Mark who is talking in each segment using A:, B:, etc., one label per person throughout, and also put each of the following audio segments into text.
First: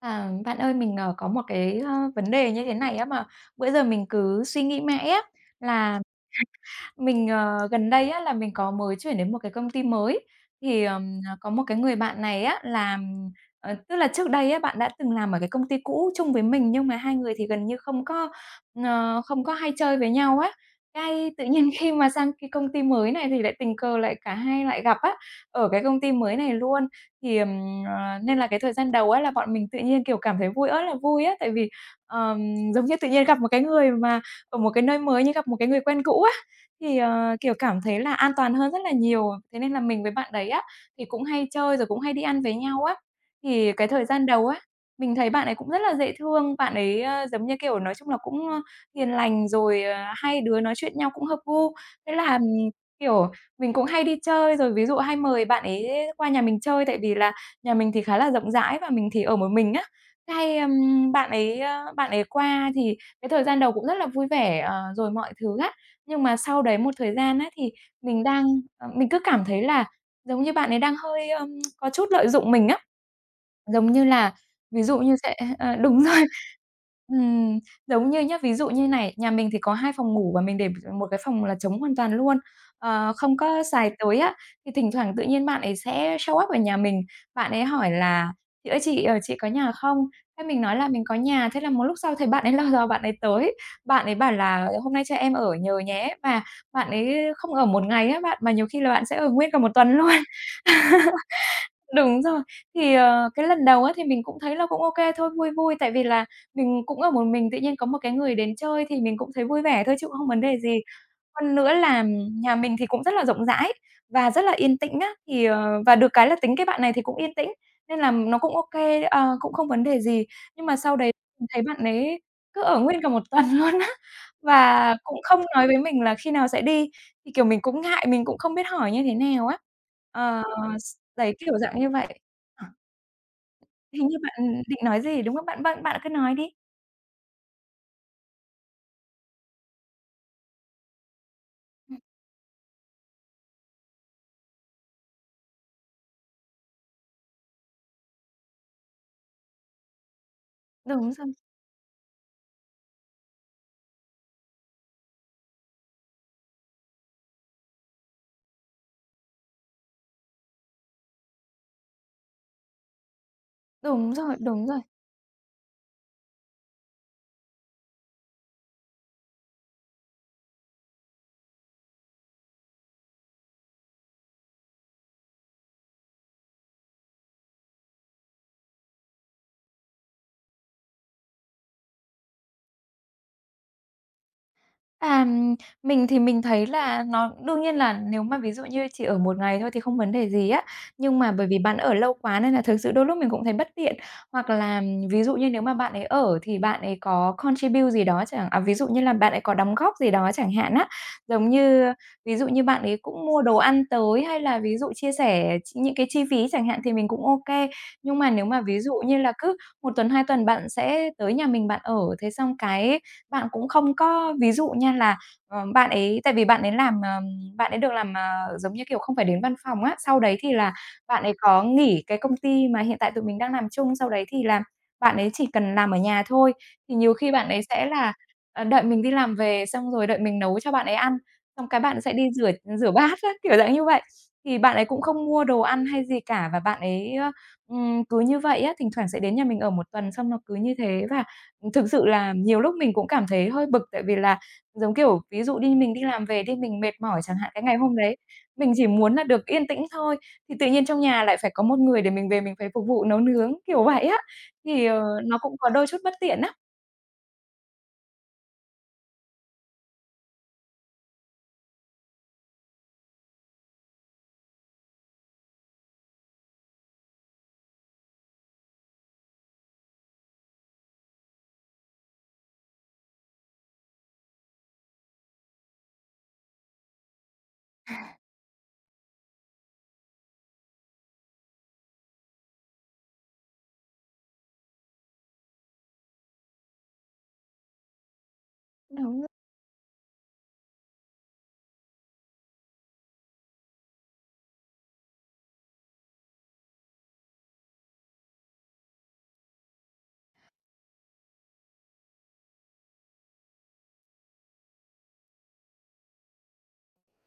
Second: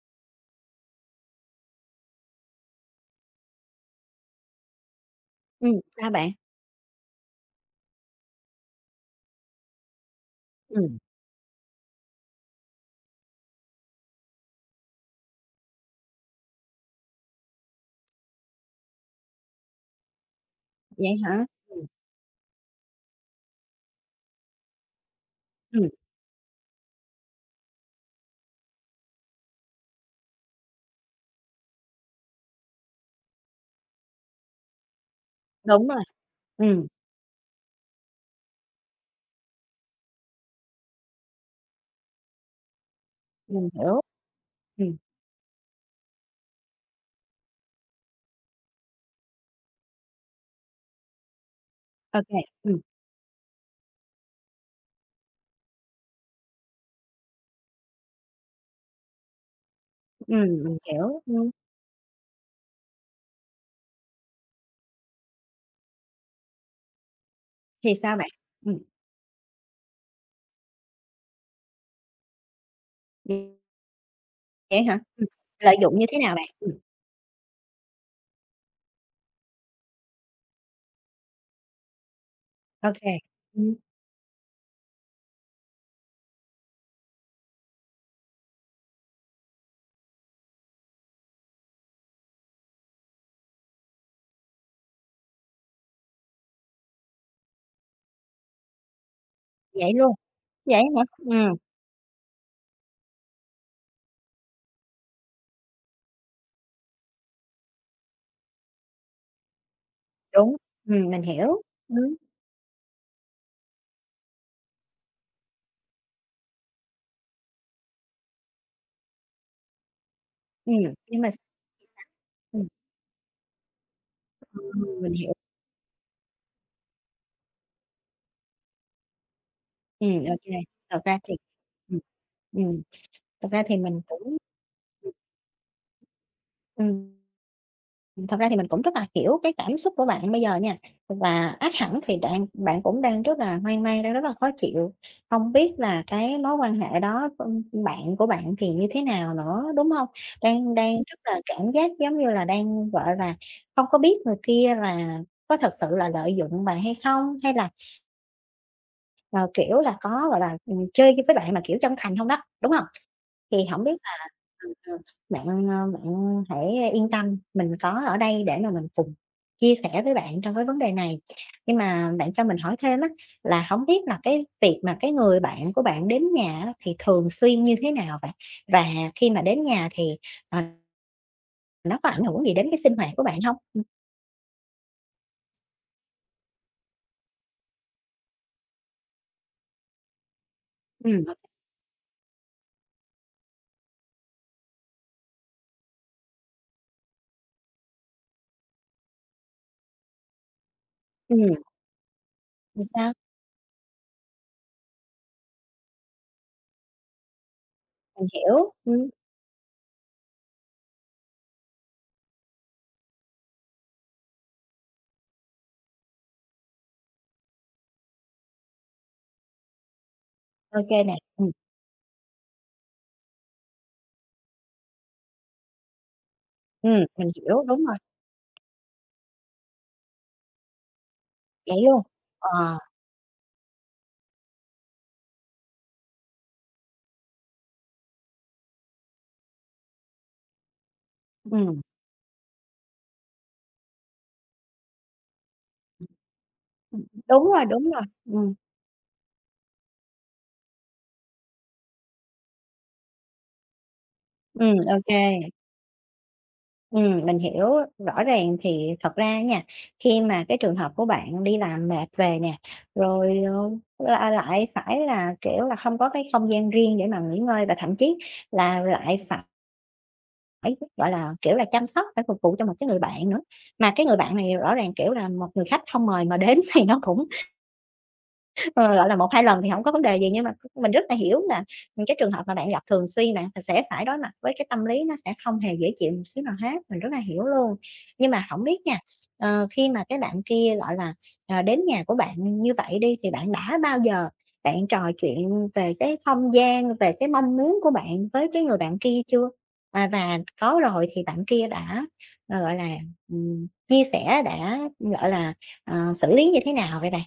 A: À, bạn ơi, mình, có một cái, vấn đề như thế này á, mà bữa giờ mình cứ suy nghĩ mãi á,
B: Ừm,
A: là
B: sao bạn?
A: mình, gần đây á là mình có mới chuyển đến một cái công ty mới, thì,
B: Ừm,
A: có một cái người bạn này á làm tức là trước đây á, bạn đã từng làm ở cái công ty cũ chung với mình, nhưng mà hai người thì gần như không có, không có hay chơi với nhau á.
B: vậy
A: Cái
B: hả?
A: tự nhiên khi mà sang cái công ty mới này thì lại tình cờ lại cả hai lại gặp á, ở cái
B: Ừm,
A: công ty mới này luôn. Thì, nên là cái thời gian đầu á là bọn mình tự nhiên, kiểu, cảm thấy vui ơi là vui á, tại vì, ờm, giống như tự nhiên gặp một cái người mà ở một cái nơi mới như gặp một cái người
B: đúng rồi,
A: quen cũ á.
B: ừm,
A: Thì, kiểu, cảm thấy là an toàn hơn rất là nhiều, thế nên là mình với bạn đấy á, thì cũng hay chơi rồi cũng hay đi ăn với nhau á.
B: mình
A: Thì cái
B: hiểu,
A: thời gian đầu á,
B: ừm,
A: mình thấy bạn ấy cũng rất là dễ thương, bạn ấy, giống như, kiểu, nói chung là cũng, hiền lành rồi, hai đứa nói chuyện nhau cũng hợp gu. Thế
B: ô
A: là,
B: kê, ừm,
A: kiểu, mình cũng hay đi chơi rồi ví dụ hay mời bạn ấy qua nhà mình chơi, tại vì là nhà mình thì khá là rộng rãi và mình thì ở một mình á. Thế hay,
B: mình hiểu,
A: bạn ấy, bạn ấy qua thì cái thời gian đầu cũng rất là vui vẻ, rồi mọi thứ á. Nhưng mà sau đấy một thời gian á, thì
B: thì sao
A: mình
B: bạn?
A: đang
B: Ừm,
A: mình cứ cảm thấy là giống như bạn ấy đang hơi, có chút lợi dụng mình á. Giống như là
B: vậy
A: ví
B: hả?
A: dụ như sẽ ờ,
B: Lợi dụng
A: đúng
B: như thế
A: rồi.
B: nào bạn?
A: Ừm, giống như nhá, ví dụ như này, nhà mình thì có 2 phòng ngủ và mình để một cái phòng là trống hoàn toàn luôn,
B: Ô kê,
A: không có
B: ừm,
A: xài tới á. Thì thỉnh thoảng tự nhiên bạn ấy sẽ show up ở nhà mình, bạn ấy hỏi là "Chị ơi chị, chị có nhà không?" Thế mình nói là "Mình có nhà." Thế là một lúc sau thấy bạn ấy lò đò bạn ấy tới, bạn ấy bảo là "Hôm nay cho em ở nhờ nhé." Và bạn ấy không ở một ngày á bạn, mà nhiều khi là bạn sẽ ở nguyên cả một
B: vậy
A: tuần
B: luôn,
A: luôn.
B: vậy hả?
A: Đúng rồi. Thì, cái lần đầu á thì mình cũng thấy là cũng ô kê thôi, vui vui, tại vì là mình cũng ở một mình, tự nhiên có một cái người đến chơi thì mình cũng thấy vui vẻ thôi chứ cũng không vấn
B: Đúng,
A: đề gì.
B: mình
A: Hơn
B: hiểu,
A: nữa là
B: ừm,
A: nhà mình thì cũng rất là rộng rãi và rất là yên tĩnh á, thì, và được cái là tính cái bạn này thì cũng yên tĩnh, nên là nó cũng ô kê, cũng không vấn đề gì. Nhưng mà
B: ừm,
A: sau đấy
B: nhưng mà s
A: mình thấy bạn ấy cứ
B: ừm,
A: ở nguyên cả một tuần luôn á, và
B: mình
A: cũng
B: hiểu,
A: không nói với mình là khi nào sẽ đi, thì, kiểu, mình cũng ngại, mình cũng không biết hỏi như thế nào á.
B: ô
A: Ờ,
B: kê,
A: s
B: thật ra thì
A: đấy, kiểu dạng như
B: ừm,
A: vậy. Ờ.
B: ừm, thật ra thì mình
A: Hình như
B: cũng
A: bạn định nói
B: ừm,
A: gì, đúng không? Bạn bạn bạn cứ nói đi.
B: ừm. Thật ra thì mình cũng rất là hiểu cái cảm xúc của bạn bây giờ nha, và ác hẳn
A: Ừm,
B: thì bạn bạn cũng đang rất là hoang mang, đang rất là khó chịu, không biết là cái mối quan hệ đó, bạn của bạn thì như thế nào nữa, đúng không? Đang đang
A: đúng
B: rất
A: rồi,
B: là cảm giác giống như là đang, gọi là, không có biết người kia là có thật sự là lợi dụng bạn hay không, hay là, ờ, kiểu là, có, gọi là, chơi với bạn mà kiểu chân thành không đó, đúng không? Thì không biết.
A: đúng rồi, đúng
B: Ờ,
A: rồi.
B: ờ, bạn hãy yên tâm, mình có ở đây để mà mình cùng chia sẻ với bạn trong cái vấn đề này. Nhưng mà bạn cho mình hỏi thêm á, là không biết là cái việc mà cái người bạn của bạn đến nhà á, thì thường xuyên như thế nào vậy? Và khi mà đến nhà thì, ờ, nó có ảnh hưởng gì đến cái sinh hoạt của bạn không?
A: À, mình thì mình thấy là nó đương nhiên là nếu mà ví dụ như chỉ ở một ngày thôi thì không vấn đề gì á, nhưng
B: Ừm, ừm,
A: mà bởi vì bạn ở lâu quá nên là thực sự đôi lúc mình cũng thấy bất tiện. Hoặc là ví dụ như nếu mà bạn ấy ở thì bạn ấy có contribute gì đó chẳng à, ví dụ như là bạn ấy có đóng góp gì đó chẳng hạn á. Giống
B: ừm,
A: như ví dụ như
B: thì
A: bạn ấy
B: sao?
A: cũng mua đồ ăn tới hay là ví dụ chia sẻ ch những cái chi phí chẳng hạn thì mình cũng ok. Nhưng
B: Mình
A: mà nếu mà
B: hiểu,
A: ví dụ như là cứ một tuần, 2 tuần bạn sẽ tới nhà mình bạn ở, thế xong cái bạn cũng không có ví dụ nha là, bạn ấy tại vì bạn ấy làm, bạn ấy được làm, giống như kiểu, không phải đến văn phòng á, sau đấy thì là
B: ô nè,
A: bạn ấy có nghỉ cái công ty mà hiện tại tụi mình đang làm chung, sau đấy thì là bạn ấy chỉ cần làm ở nhà thôi. Thì nhiều
B: mình
A: khi bạn ấy
B: hiểu, đúng
A: sẽ
B: rồi,
A: là, đợi mình đi làm về xong rồi đợi mình nấu cho bạn ấy ăn, xong
B: vậy
A: cái bạn
B: luôn.
A: sẽ đi rửa
B: Ờ,
A: rửa bát á, kiểu dạng như vậy. Thì bạn ấy cũng không mua đồ ăn hay gì cả và bạn ấy, cứ như vậy á, thỉnh thoảng sẽ đến nhà mình ở một tuần xong nó cứ như thế và
B: ừm,
A: thực sự là nhiều lúc mình cũng cảm thấy hơi bực, tại vì là, giống kiểu, ví dụ đi mình đi làm về đi, mình mệt mỏi chẳng hạn, cái ngày
B: đúng
A: hôm
B: rồi,
A: đấy
B: ừm,
A: mình chỉ muốn là được yên tĩnh thôi, thì tự nhiên trong nhà lại phải có một người để mình về mình phải phục vụ nấu nướng, kiểu vậy á, thì,
B: ô,
A: nó cũng có đôi chút bất tiện á.
B: ừm, mình hiểu. Rõ ràng thì thật ra nha, khi mà cái trường hợp của bạn đi làm mệt về nè, rồi, là lại phải là, kiểu là, không có cái không gian riêng để mà nghỉ ngơi và thậm chí là lại phải, gọi là, kiểu là, chăm sóc, phải phục vụ cho một cái người bạn nữa. Mà cái người bạn này rõ ràng, kiểu là, một người khách không mời mà đến thì nó cũng. Ờ, gọi là, một hai lần thì hổng có vấn đề gì, nhưng mà mình rất là hiểu là, cái trường hợp mà bạn gặp thường xuyên bạn sẽ phải đối mặt với cái tâm lý nó sẽ không hề dễ chịu một xíu nào hết, mình rất là hiểu luôn. Nhưng mà hổng biết nha,
A: Đúng.
B: khi mà cái bạn kia, gọi là, đến nhà của bạn như vậy đi, thì bạn đã bao giờ bạn trò chuyện về cái không gian, về cái mong muốn của bạn với cái người bạn kia chưa? À, và có rồi thì bạn kia đã, gọi là, chia sẻ, đã, gọi là, xử lý như thế nào vậy bạn?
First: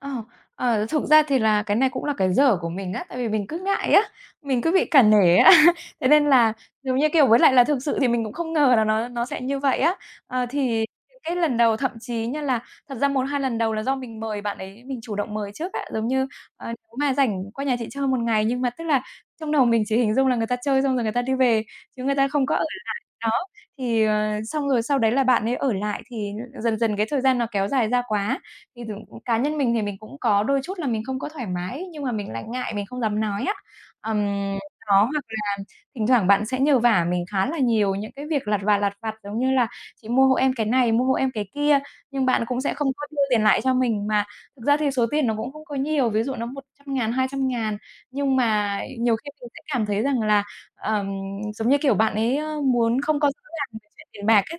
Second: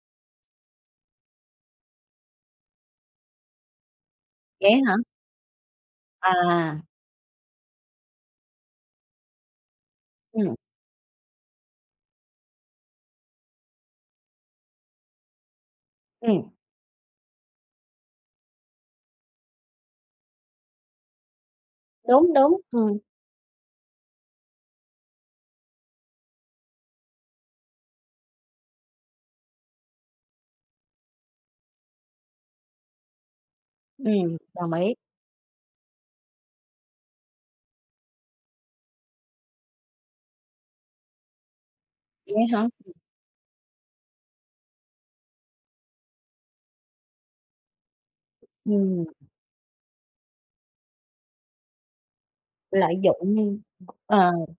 A: Ờ, thực ra thì là cái này cũng là cái dở của mình á, tại vì mình cứ ngại á, mình
B: Vậy
A: cứ bị
B: á hả?
A: cả nể á. Thế nên
B: Ờ.
A: là, giống như kiểu, với lại là thực sự thì mình cũng không ngờ là nó sẽ như vậy á. Ờ,
B: Ừm,
A: thì cái lần đầu thậm chí như là thật ra một 2 lần đầu là do mình mời bạn ấy mình chủ động mời trước á, giống như,
B: ừm,
A: nếu mà rảnh qua nhà chị chơi một ngày, nhưng mà tức là trong đầu mình chỉ hình dung là người ta chơi xong rồi người ta đi về, chứ người ta
B: đúng,
A: không có
B: đúng,
A: ở lại. Đó, thì, xong rồi sau đấy là bạn ấy ở lại thì dần dần cái thời gian nó kéo dài ra quá thì thực cá nhân mình thì mình cũng có đôi chút là mình không có thoải mái, nhưng mà mình lại ngại, mình không dám nói á. Ừm,
B: đồng ý.
A: đó, hoặc là thỉnh thoảng bạn sẽ nhờ vả mình khá là nhiều những cái việc lặt vặt, giống như là "Chị mua hộ em cái này, mua hộ em cái kia", nhưng
B: Vậy
A: bạn cũng
B: hả?
A: sẽ không có đưa tiền lại cho mình. Mà thực ra thì số tiền nó cũng không có nhiều, ví dụ nó một trăm ngàn hai trăm ngàn nhưng mà
B: Ừm,
A: nhiều khi mình sẽ cảm thấy rằng là, ờm, giống như kiểu, bạn ấy,
B: lợi
A: muốn
B: dụng,
A: không có rõ ràng về chuyện tiền
B: ờ.
A: bạc ấy,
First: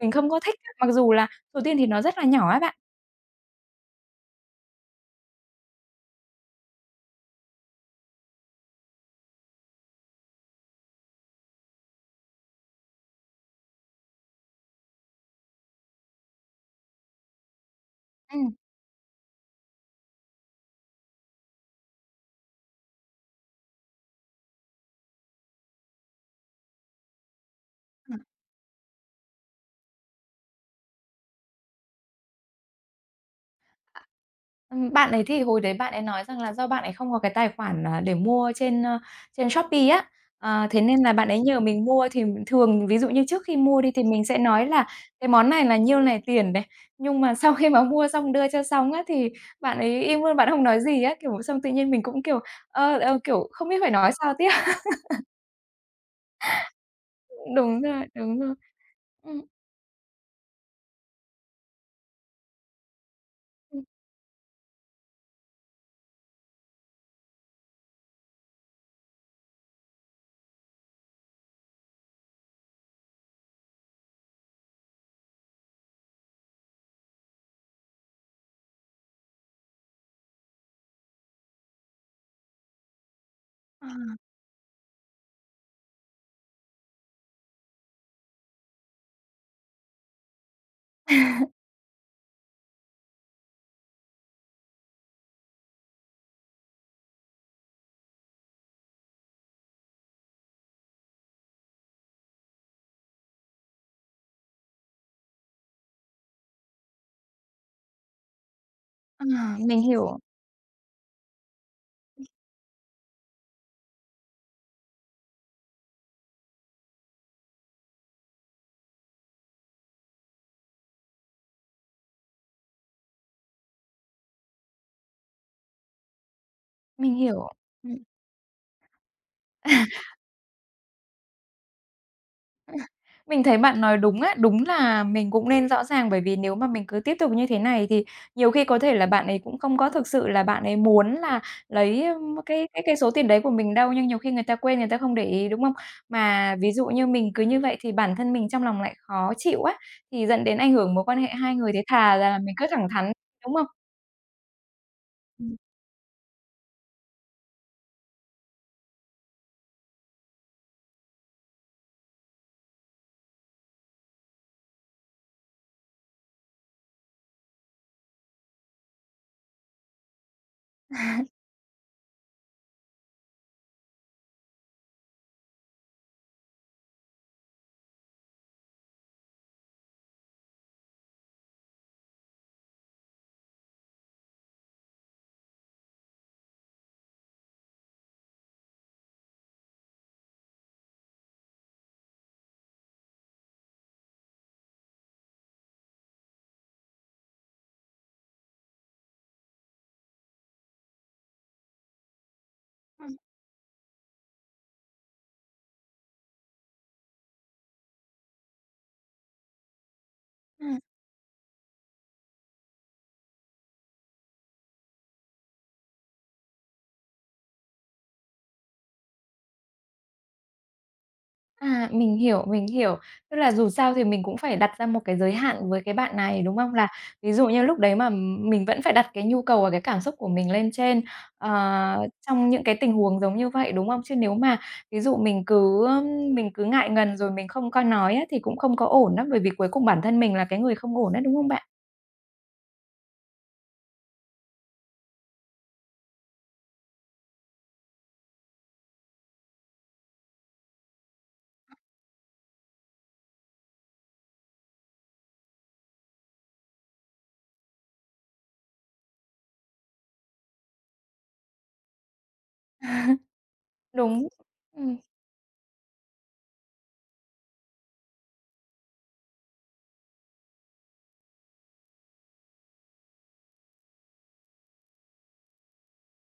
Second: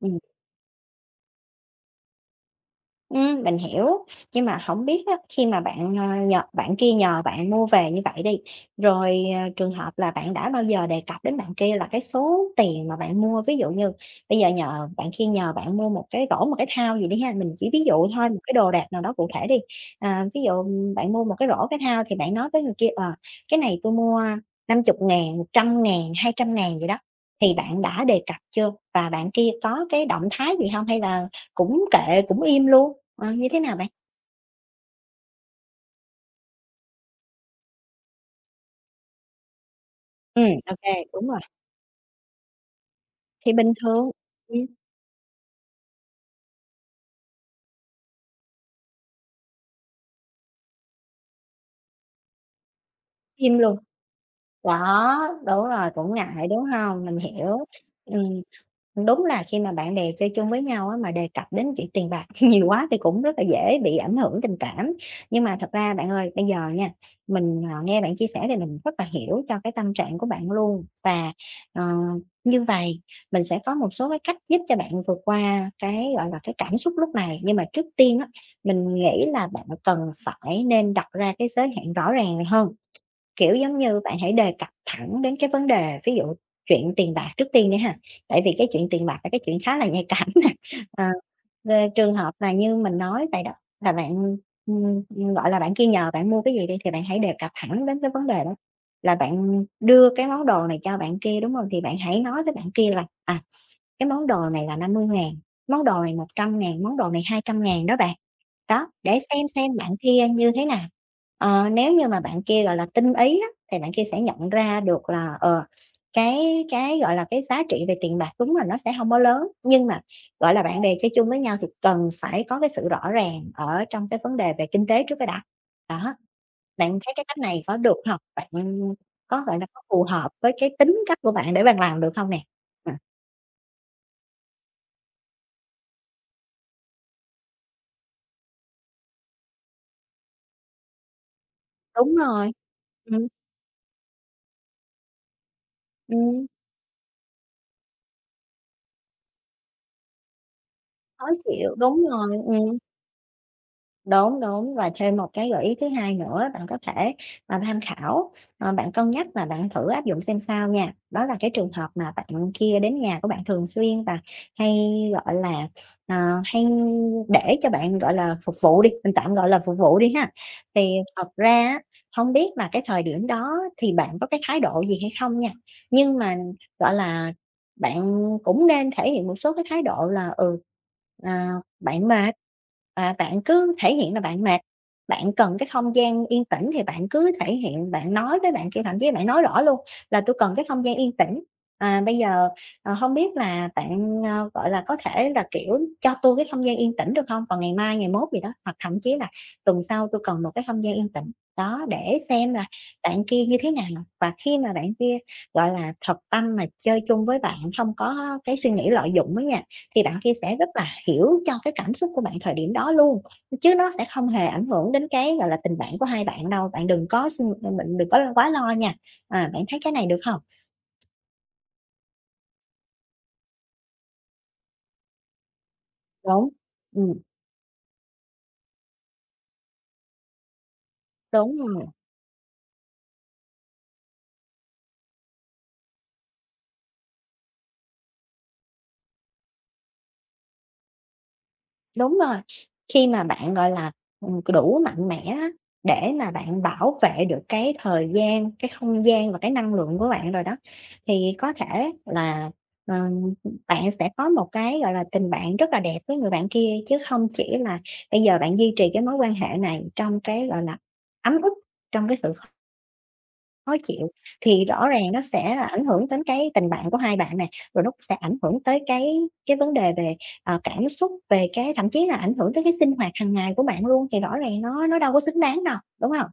A: mình
B: Ừm.
A: không có thích mặc dù là số tiền thì nó rất là nhỏ á bạn.
B: Mình hiểu, nhưng mà không biết á, khi mà bạn, nhờ bạn kia nhờ bạn mua về như vậy đi, rồi, trường hợp là bạn đã bao giờ đề cập đến bạn kia là cái số tiền mà bạn mua, ví dụ như bây giờ nhờ bạn kia nhờ bạn mua một cái rổ, một cái thao gì đi ha, mình chỉ ví dụ thôi, một cái
A: Ừm.
B: đồ đạc nào đó cụ thể đi. À, ví dụ bạn mua một cái rổ, cái thao thì bạn nói với người kia, "Cái này tôi mua 50.000 100.000 200.000 gì đó", thì bạn đã
A: Ừm,
B: đề cập chưa? Và bạn kia có cái động thái gì không? Hay là cũng kệ, cũng im luôn. Ờ, như thế nào bạn?
A: à, bạn ấy thì hồi đấy bạn ấy nói rằng là do bạn ấy không có cái tài khoản, để mua trên, trên Shopee á,
B: Ô
A: thế
B: kê,
A: nên là
B: đúng
A: bạn
B: rồi,
A: ấy nhờ mình mua thì thường ví dụ như trước
B: thì
A: khi
B: bình
A: mua đi thì
B: thường,
A: mình sẽ
B: ừm,
A: nói là cái món này là nhiêu này tiền này, nhưng mà sau khi mà mua xong đưa cho xong á, thì bạn ấy im luôn, bạn không nói gì á, kiểu, xong tự nhiên mình cũng, kiểu, kiểu,
B: im
A: không
B: luôn.
A: biết phải nói sao tiếp.
B: Đó, đúng rồi, cũng ngại, đúng hông? Mình hiểu.
A: Đúng rồi, đúng
B: Ừm.
A: rồi.
B: Đúng
A: Ừm,
B: là khi mà bạn bè chơi chung với nhau á, mà đề cập đến chuyện tiền bạc nhiều quá thì cũng rất là dễ
A: ừm.
B: bị ảnh hưởng tình cảm. Nhưng mà thật ra bạn ơi, bây giờ nha, mình, nghe bạn chia sẻ thì mình rất là hiểu cho cái tâm trạng của bạn luôn. Và, ờ, như vậy mình sẽ có một số cái cách giúp cho bạn vượt qua cái, gọi là, cái cảm xúc lúc này. Nhưng mà trước tiên á, mình nghĩ là bạn cần phải nên đặt ra cái giới hạn rõ ràng hơn. Kiểu, giống
A: Ờ,
B: như, bạn hãy đề cập thẳng đến cái vấn đề, ví dụ chuyện tiền bạc trước tiên đi ha, tại vì cái chuyện tiền bạc là cái chuyện khá là nhạy cảm nè. Ờ, về trường hợp mà như mình nói vậy đó, là bạn, ừm, gọi là, bạn kia nhờ bạn mua cái gì đi thì bạn hãy đề cập thẳng đến cái vấn đề đó, là bạn đưa cái món đồ này cho bạn kia, đúng không? Thì bạn hãy nói với bạn kia là "À, cái món đồ này là 50.000, món đồ này 100.000, món đồ này 200.000 đó bạn." Đó, để
A: ờ,
B: xem
A: mình
B: bạn
A: hiểu,
B: kia như thế nào. Nếu như mà bạn kia, gọi là, tinh ý á, thì bạn kia sẽ nhận ra được là, cái, gọi là, cái giá trị về tiền bạc đúng là nó sẽ hông có lớn, nhưng mà, gọi là, bạn bè chơi chung với nhau thì cần phải có cái sự rõ ràng ở trong cái vấn đề về kinh tế trước cái đã. Đó, bạn thấy
A: mình
B: cái cách
A: hiểu.
B: này có được hông? Bạn có, gọi là, có
A: Ừm.
B: phù hợp với cái tính cách của bạn để bạn làm được hông nè? Ừm.
A: Mình thấy bạn nói đúng á, đúng là mình cũng nên rõ ràng, bởi vì nếu mà mình cứ tiếp tục như thế này thì nhiều khi có thể là bạn ấy cũng không có thực sự là bạn ấy muốn là lấy,
B: Đúng rồi,
A: cái số
B: ừm,
A: tiền đấy của mình đâu, nhưng nhiều khi người ta quên, người ta không để ý, đúng không?
B: ừm,
A: Mà ví dụ như mình cứ như vậy thì bản thân mình trong lòng lại khó chịu á, thì dẫn đến ảnh hưởng mối quan
B: khó
A: hệ hai người,
B: chịu,
A: thế
B: đúng
A: thà
B: rồi,
A: là mình cứ
B: ừm.
A: thẳng thắn, đúng không?
B: Đúng, đúng, và thêm một cái gợi ý thứ hai nữa bạn có thể, tham khảo, bạn cân nhắc và bạn thử áp dụng xem sao nha. Đó là cái trường hợp mà bạn kia đến nhà của bạn thường xuyên và hay, gọi là, ờ, hay để cho bạn, gọi là, phục vụ đi, mình tạm gọi là phục vụ đi ha. Thì thật ra á, hông biết là cái thời điểm đó thì bạn có cái thái độ gì hay không nha, nhưng mà, gọi là, bạn cũng nên thể hiện một số cái thái độ là, ờ bạn mệt, và bạn cứ thể hiện là bạn mệt, bạn cần cái không gian yên tĩnh thì bạn cứ thể hiện, bạn nói với bạn kia, thậm chí bạn nói rõ luôn là tôi cần cái không gian yên tĩnh, bây giờ, hông biết là bạn, gọi là, có thể là, kiểu, cho tôi cái không gian yên tĩnh được không? Vào ngày mai, ngày mốt" gì đó, hoặc thậm chí là "Tuần sau tôi cần một cái không gian yên tĩnh." Đó, để xem là bạn kia như thế nào và khi mà bạn kia, gọi là, thật tâm mà chơi chung với bạn, không có cái suy nghĩ lợi dụng với nha thì bạn kia sẽ rất
A: Ừm.
B: là hiểu cho cái cảm xúc của bạn thời điểm đó luôn, chứ nó sẽ không hề ảnh hưởng đến cái, gọi là, tình bạn của hai bạn đâu, bạn đừng có suy mình đừng có quá lo nha. À, bạn thấy cái này được không?
A: À, mình hiểu, mình hiểu. Tức là dù sao thì mình cũng phải đặt ra một cái giới hạn với cái bạn này,
B: Đúng,
A: đúng không? Là
B: ừm,
A: ví dụ như lúc đấy mà mình vẫn phải đặt cái nhu cầu và cái cảm xúc của mình lên trên, ờ,
B: đúng.
A: trong những cái tình huống giống như vậy, đúng không? Chứ nếu mà ví dụ mình cứ ngại ngần rồi mình không có nói á, thì cũng không có ổn á, bởi vì cuối cùng bản thân mình là cái người không ổn á, đúng không bạn?
B: Đúng rồi, khi mà bạn, gọi là, đủ mạnh mẽ á, để mà bạn bảo vệ được cái thời gian, cái không gian và cái năng lượng của bạn rồi đó, thì có thể là, ờm, bạn sẽ có một cái, gọi là, tình bạn rất là đẹp với người bạn kia, chứ không chỉ là bây giờ bạn duy trì cái mối quan hệ này trong cái, gọi là, ấm ức, trong cái sự khó chịu,
A: Đúng.
B: thì rõ
A: Ừm.
B: ràng nó sẽ là ảnh hưởng đến cái tình bạn của hai bạn nè, rồi nó cũng sẽ ảnh hưởng tới cái vấn đề về, cảm xúc, về cái thậm chí là ảnh hưởng tới cái sinh hoạt hàng ngày của bạn luôn, thì rõ ràng nó đâu có xứng đáng đâu, đúng không?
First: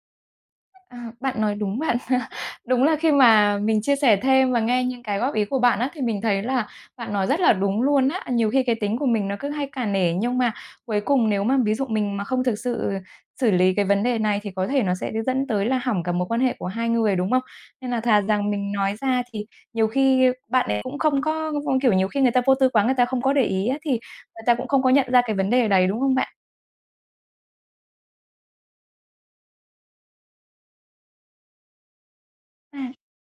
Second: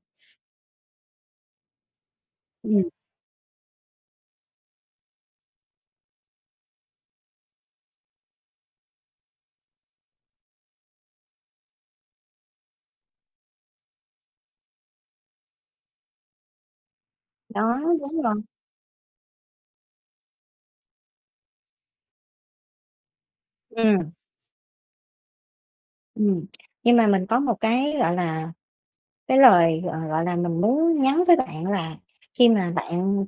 A: À, bạn nói đúng bạn. Đúng
B: Ừm,
A: là khi mà mình chia sẻ thêm và nghe những cái góp ý của bạn á, thì mình thấy là bạn nói rất là đúng luôn á. Nhiều khi cái tính của mình nó cứ hay cả nể, nhưng mà cuối cùng nếu mà ví dụ mình mà không thực sự xử lý cái vấn đề này thì có thể nó sẽ dẫn tới là hỏng cả mối quan hệ của hai người, đúng không?
B: đó,
A: Nên là
B: đúng
A: thà
B: rồi,
A: rằng mình nói ra thì nhiều khi bạn ấy cũng không có không kiểu, nhiều khi người ta vô tư quá, người ta không có để ý á, thì
B: ừm,
A: người ta cũng không có nhận ra cái vấn đề đấy, đúng không bạn?
B: ừm. Nhưng mà mình có một cái, gọi là. Cái lời, gọi là, mình muốn nhắn với bạn là khi mà
A: À,
B: bạn,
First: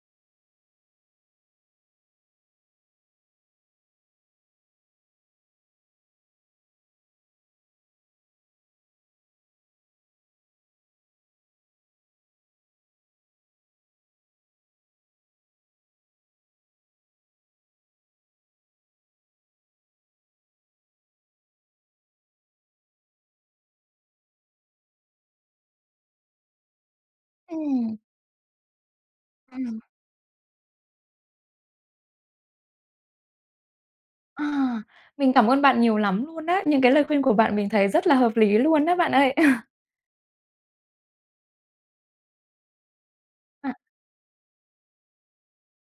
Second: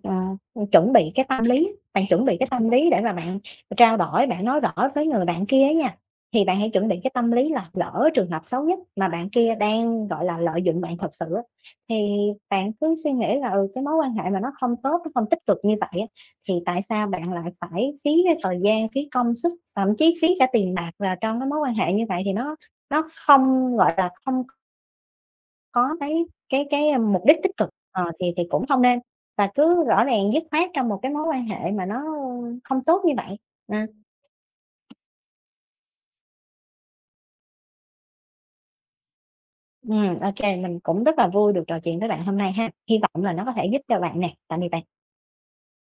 B: chuẩn bị cái tâm lý, bạn chuẩn bị cái tâm lý để mà bạn trao đổi, bạn nói rõ với người bạn kia á nha, thì bạn hãy chuẩn bị cái tâm lý là lỡ trường hợp xấu nhất mà bạn kia đang, gọi là, lợi dụng bạn thật sự á, thì bạn cứ suy nghĩ là, ừ, cái mối quan hệ mà nó không tốt, nó không tích cực như vậy á, thì tại sao bạn lại phải phí cái thời gian, phí công sức, thậm chí phí cả tiền bạc vào trong cái mối quan hệ như vậy thì nó không, gọi là, không có cái mục đích tích cực,
A: ừm,
B: thì cũng không nên, và
A: ừm.
B: cứ rõ ràng dứt khoát trong một cái mối quan hệ mà nó không tốt như vậy. À,
A: À, mình cảm ơn bạn nhiều lắm luôn á. Những cái lời khuyên của bạn mình thấy rất là hợp lý luôn á bạn ơi.
B: ô kê, mình cũng rất là vui được trò chuyện với bạn hôm nay ha. Hy vọng là nó có thể giúp cho bạn nè. Tạm biệt bạn.